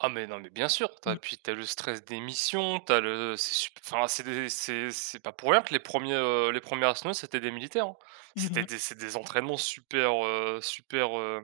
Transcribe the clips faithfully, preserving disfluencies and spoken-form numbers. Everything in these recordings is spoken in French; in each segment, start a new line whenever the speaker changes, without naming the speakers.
Ah, mais non, mais bien sûr, tu as
Mmh.
puis, tu as le stress des missions, tu as le c'est sup enfin, c'est des c'est c'est pas pour rien que les premiers, heu, les premiers astronautes, c'était des militaires, hein,
Mmh
c'était
mh.
des c'est des entraînements super, heu super, heu,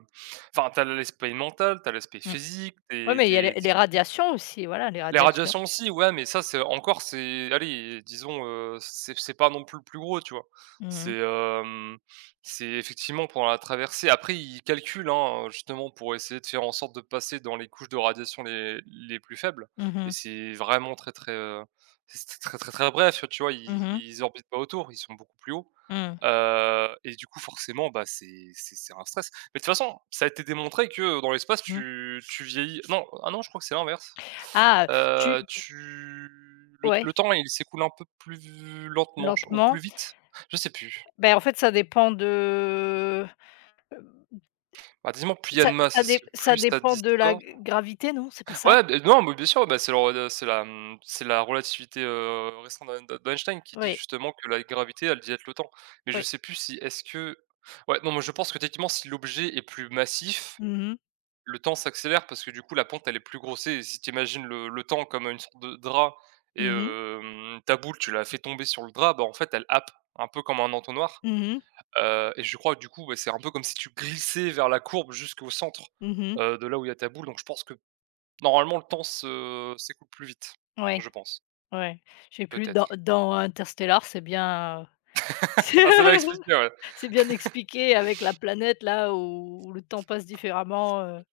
enfin, tu as l'aspect mental, tu as l'aspect
Mmh.
physique,
Ouais,
tu es
mais il
tu
y a
es
les les radiations aussi, voilà, les
les
radiations.
radiations aussi, ouais, mais ça c'est encore c'est allez, disons heu, c'est c'est pas non plus le plus gros, tu vois?
Mmh
C'est,
mh.
hem, c'est effectivement pour la traversée après ils calculent, hein, justement pour essayer de faire en sorte de passer dans les couches de radiation les les plus faibles
Mmh
et
mh.
c'est vraiment très, très, heu, c'était très, très, très bref, heu, tu vois, ils
Mmh mh.
ils orbitent pas autour, ils sont beaucoup plus haut,
Mmh.
heu et du coup, forcément, bah, c'est c'est c'est un stress, mais de toute façon, ça a été démontré que, heu, dans l'espace
Mmh.
tu tu vieillis non, ah non je crois que c'est l'inverse,
Ah! Tu
heu, tu le t
Ouais.
le temps, il s'écoule un peu plus v lentement, je ou plus
Lentement.
vite? Je sais plus.
Beh, en fait, ça dépend de, heu,
Bah, dis-moi, plus il y a
ça
de masse,
ça
est ce
dé
que
ça
plus ça
dépend de la
distord
g gravité, non, c'est pas ça?
ouais, beh, non, mais bien sûr, bah, c'est la rela c'est, mmh, c'est la relativité, heu, restreinte de d'en d'Einstein qui dit
Oui.
justement que la gravité, elle dilate le temps mais je
Oui.
sais plus si est-ce que ouais, non, moi je pense que techniquement si l'objet est plus massif,
Mmh mh.
le temps s'accélère parce que, du coup, la pente, elle est plus grossie et si tu imagines le le temps comme une sorte de drap et
Mmh mh.
hem, ta boule, tu la fais tomber sur le drap, bah, en fait, elle happe un peu comme un entonnoir,
Mmh mh.
heu et je crois, du coup, bah, c'est un peu comme si tu glissais vers la courbe jusqu'au centre,
Mmh mh.
heu, de là où il y a ta boule, donc je pense que, normalement, le temps se s'écoule plus vite,
Ouais.
je pense
Ouais, je sais plus, dans
peut-être.
dans Interstellar, c'est bien, heu, c'est
Ah, celle là explique bien, ouais.
c'est bien expliqué avec la planète-là où où le temps passe différemment, heu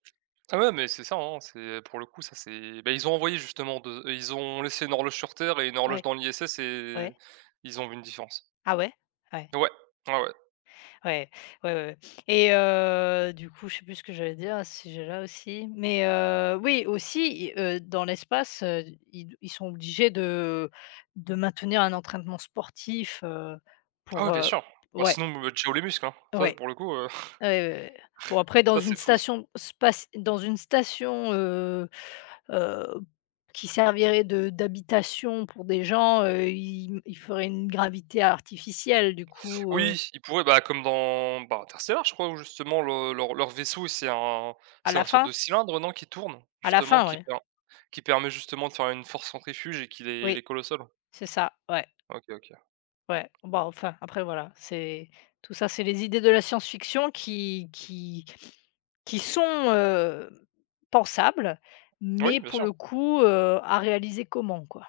Ah ouais, mais c'est ça, hein, c'est pour le coup, ça, c'est bah, ils ont envoyé justement de ils ont laissé une horloge sur terre et une horloge
Ouais.
dans l'ISS et
Ouais.
ils ont vu une différence.
Ah ouais? Ouais.
Ouais. Ouais, ouais.
Ouais, ouais, ouais, ouais et heu, du coup, je sais plus ce que j'allais dire à ce sujet-là aussi, mais heu, oui, aussi i heu, dans l'espace, heu, ils ils sont obligés de de maintenir un entraînement sportif, heu,
Ah oui,
pour,
bien
heu
sûr, bah,
ouais.
sinon, bon, bah, ciao les muscles, hein, ça,
Ouais.
pour le coup, heu,
Ah ouais, ouais, ouais, bon, après dans
ça
une
c'est fou, ç
station spaci dans une station, heu heu, qui servirait de d'habitation pour des gens, heu, ils m ils feraient une gravité artificielle, du coup, heu
Oui, ils pourraient, bah, comme dans, bah, Interstellar, je crois où justement le leur leur vaisseau, c'est un
À
c'est
la
un sorte
fin?
de cylindre, heu, non, qui tourne?
À la
Justement
fin,
qui
ouais.
per qui permet, justement, de faire une force centrifuge et qui les
Oui.
les colle au sol.
C'est ça, ouais.
OK, OK.
Ouais. Bon, enfin, après, voilà, c'est tout ça, c'est les idées de la science fiction qui qui qui sont heu, pensables
Oui,
mais
bien
pour
sûr.
le coup, heu, à réaliser comment, quoi?